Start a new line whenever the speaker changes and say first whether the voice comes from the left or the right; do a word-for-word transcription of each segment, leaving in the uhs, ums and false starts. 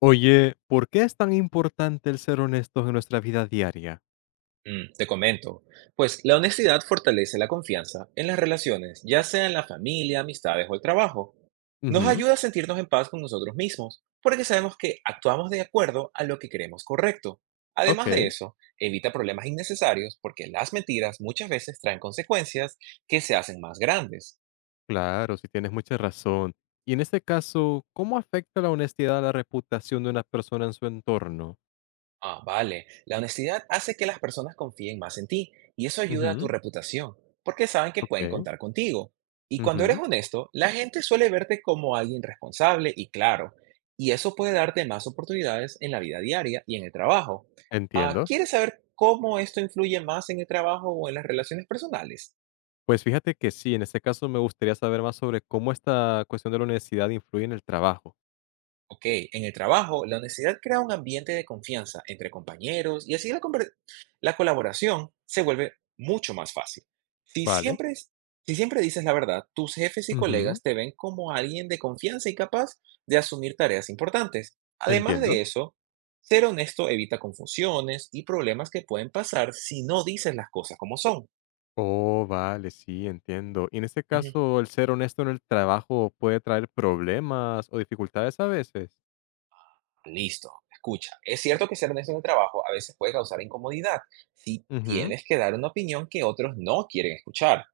left: Oye, ¿por qué es tan importante el ser honestos en nuestra vida diaria?
right: Mm, te comento. Pues la honestidad fortalece la confianza en las relaciones, ya sea en la familia, amistades o el trabajo. Nos
left: Ujú.
right: ayuda a sentirnos en paz con nosotros mismos, porque sabemos que actuamos de acuerdo a lo que creemos correcto.
left: Ok,
right: Además de eso, evita problemas innecesarios porque las mentiras muchas veces traen consecuencias que se hacen más grandes.
left: claro, si tienes mucha razón. Y en este caso, ¿cómo afecta la honestidad a la reputación de una persona en su entorno?
right: Ah, vale. La honestidad hace que las personas confíen más en ti y eso ayuda a tu
left: Ujú.
right: reputación, porque saben que pueden
left: Ok,
right: contar contigo. Y cuando eres
left: ujú,
right: honesto, la gente suele verte como alguien responsable y claro, y eso puede darte más oportunidades en la vida diaria y en el trabajo. Ah,
left: entiendo.
right: ¿quieres saber cómo esto influye más en el trabajo o en las relaciones personales?
left: Pues fíjate que sí, en este caso me gustaría saber más sobre cómo esta cuestión de la honestidad influye en el trabajo.
right: Ok, en el trabajo, la honestidad crea un ambiente de confianza entre compañeros y así la, conver- la colaboración se vuelve mucho más fácil. Si
left: Vale.
right: siempre, es- si siempre dices la verdad, tus jefes y
left: Ujú.
right: colegas te ven como alguien de confianza y capaz de asumir tareas importantes. Además
left: Entiendo.
right: de eso, ser honesto evita confusiones y problemas que pueden pasar si no dices las cosas como son.
left: Oh, vale, sí, entiendo. Y en este caso, el ser honesto en el trabajo puede traer problemas o dificultades a veces.
right: Listo, escucha, es cierto que ser honesto en el trabajo a veces puede causar incomodidad si
left: Ujú,
right: tienes que dar una opinión que otros no quieren escuchar.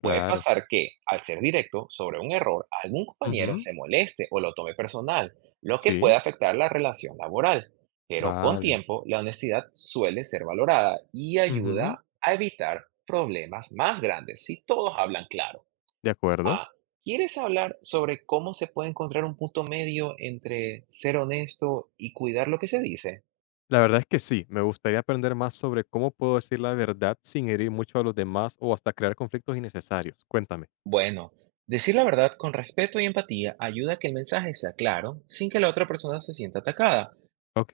right: Puede
left: claro.
right: pasar que, al ser directo sobre un error, algún compañero
left: Ujú,
right: se moleste o lo tome personal, lo que puede
left: sí,
right: afectar la relación laboral. Pero con
left: vale.
right: tiempo, la honestidad suele ser valorada y
left: Ujú,
right: ayuda a evitar problemas más grandes si todos hablan claro.
left: de acuerdo.
right: Ah, ¿quieres hablar sobre cómo se puede encontrar un punto medio entre ser honesto y cuidar lo que se dice?
left: La verdad es que sí, me gustaría aprender más sobre cómo puedo decir la verdad sin herir mucho a los demás o hasta crear conflictos innecesarios. Cuéntame.
right: Bueno, decir la verdad con respeto y empatía ayuda a que el mensaje sea claro sin que la otra persona se sienta atacada.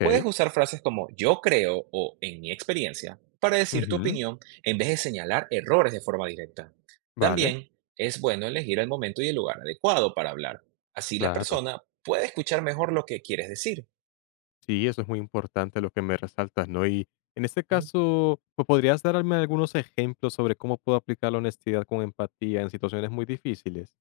right: Puedes usar frases como yo creo o en mi experiencia para decir tu
left: Ujú,
right: opinión en vez de señalar errores de forma directa.
left: vale,
right: También es bueno elegir el momento y el lugar adecuado para hablar. Así la
left: claro.
right: persona puede escuchar mejor lo que quieres decir.
left: Sí, eso es muy importante lo que me resaltas, ¿no? Y en este caso, pues, ¿podrías darme algunos ejemplos sobre cómo puedo aplicar la honestidad con empatía en situaciones muy difíciles?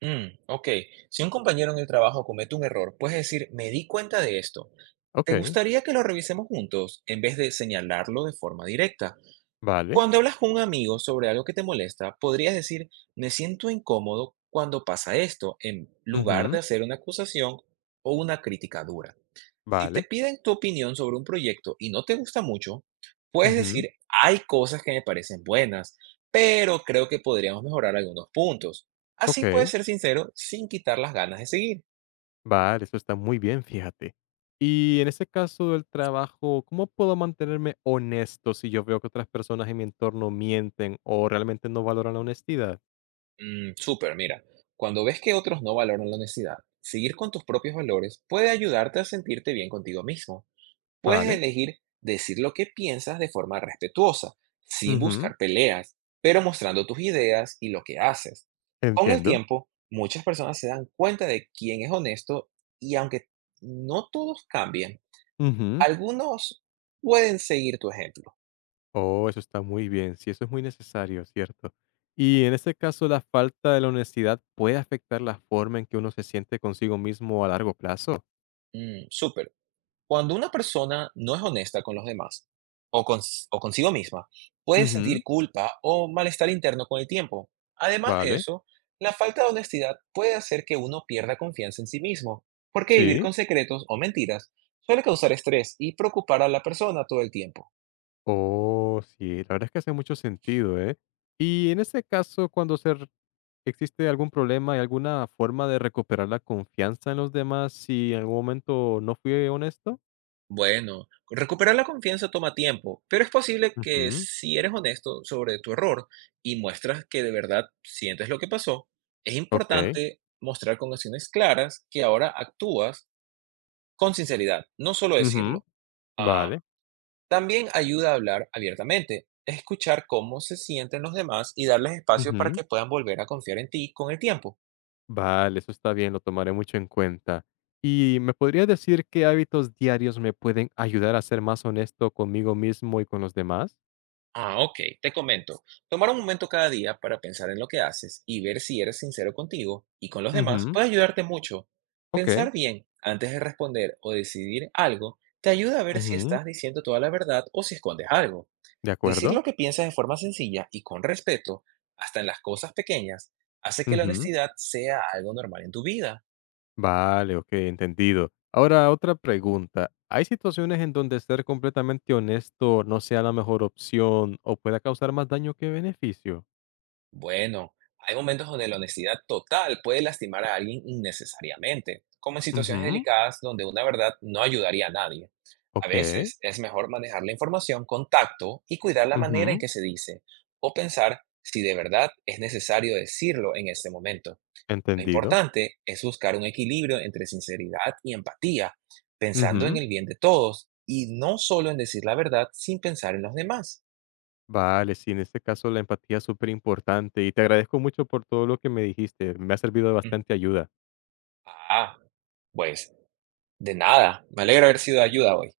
right: Mm, ok. Si un compañero en el trabajo comete un error, puedes decir, me di cuenta de esto.
left: Ok,
right: ¿Te gustaría que lo revisemos juntos en vez de señalarlo de forma directa?
left: vale.
right: Cuando hablas con un amigo sobre algo que te molesta, podrías decir, me siento incómodo cuando pasa esto, en lugar
left: Ujú,
right: de hacer una acusación o una crítica dura. Si te
left: vale.
right: piden tu opinión sobre un proyecto y no te gusta mucho, puedes
left: Ujú,
right: decir, hay cosas que me parecen buenas, pero creo que podríamos mejorar algunos puntos. Así puedes
left: ok,
right: ser sincero sin quitar las ganas de seguir.
left: vale, eso está muy bien, fíjate. Y en este caso del trabajo, ¿cómo puedo mantenerme honesto si yo veo que otras personas en mi entorno mienten o realmente no valoran la honestidad?
right: Mm, súper, mira, cuando ves que otros no valoran la honestidad, seguir con tus propios valores puede ayudarte a sentirte bien contigo mismo. Puedes
left: Vale.
right: elegir decir lo que piensas de forma respetuosa, sin
left: Ujú,
right: buscar peleas, pero mostrando tus ideas y lo que haces. Con el
left: entiendo.
right: tiempo, muchas personas se dan cuenta de quién es honesto y aunque no todos cambian,
left: Ujú.
right: algunos pueden seguir tu ejemplo.
left: Oh, eso está muy bien. Sí, eso es muy necesario, ¿cierto? Y en este caso, ¿la falta de la honestidad puede afectar la forma en que uno se siente consigo mismo a largo plazo?
right: Mm, súper. Cuando una persona no es honesta con los demás o, con o consigo misma, puede
left: Ujú,
right: sentir culpa o malestar interno con el tiempo. Además de
left: vale,
right: eso, la falta de honestidad puede hacer que uno pierda confianza en sí mismo, porque vivir
left: sí.
right: con secretos o mentiras suele causar estrés y preocupar a la persona todo el tiempo.
left: Oh, sí, la verdad es que hace mucho sentido, ¿eh? Y en este caso, cuando se r- existe algún problema, ¿hay alguna forma de recuperar la confianza en los demás si en algún momento no fui honesto?
right: Bueno, recuperar la confianza toma tiempo, pero es posible que
left: Ujú,
right: si eres honesto sobre tu error y muestras que de verdad sientes lo que pasó, es
left: ok.
right: importante mostrar con acciones claras que ahora actúas con sinceridad, no solo
left: Ujú,
right: decirlo. Ah,
left: vale.
right: también ayuda a hablar abiertamente, escuchar cómo se sienten los demás y darles espacio para
left: Ujú.
right: que puedan volver a confiar en ti con el tiempo.
left: Vale, eso está bien, lo tomaré mucho en cuenta. ¿Y me podría decir qué hábitos diarios me pueden ayudar a ser más honesto conmigo mismo y con los demás?
right: Ah, ok, te comento. Tomar un momento cada día para pensar en lo que haces y ver si eres sincero contigo y con los demás
left: Ujú,
right: puede ayudarte mucho.
left: ok.
right: Pensar bien antes de responder o decidir algo te ayuda a ver si
left: Ujú,
right: estás diciendo toda la verdad o si escondes algo.
left: ¿de
right: Decir
left: acuerdo?
right: lo que piensas de forma sencilla y con respeto, hasta en las cosas pequeñas, hace que la
left: Ujú,
right: honestidad sea algo normal en tu vida.
left: vale, ok, entendido. Ahora, otra pregunta. ¿Hay situaciones en donde ser completamente honesto no sea la mejor opción o pueda causar más daño que beneficio?
right: Bueno, hay momentos donde la honestidad total puede lastimar a alguien innecesariamente, como en situaciones
left: Ujú,
right: delicadas donde una verdad no ayudaría a nadie. A
left: ok.
right: veces es mejor manejar la información con tacto y cuidar la manera en
left: Ujú,
right: que se dice, o pensar si de verdad es necesario decirlo en ese momento. Lo
left: entendido.
right: importante es buscar un equilibrio entre sinceridad y empatía, pensando en
left: Ujú.
right: el bien de todos y no solo en decir la verdad sin pensar en los demás.
left: Vale, sí, en este caso la empatía es súper importante y te agradezco mucho por todo lo que me dijiste. Me ha servido de
right: Ujú.
left: bastante ayuda.
right: Ah, pues De nada, me alegro haber sido de ayuda hoy.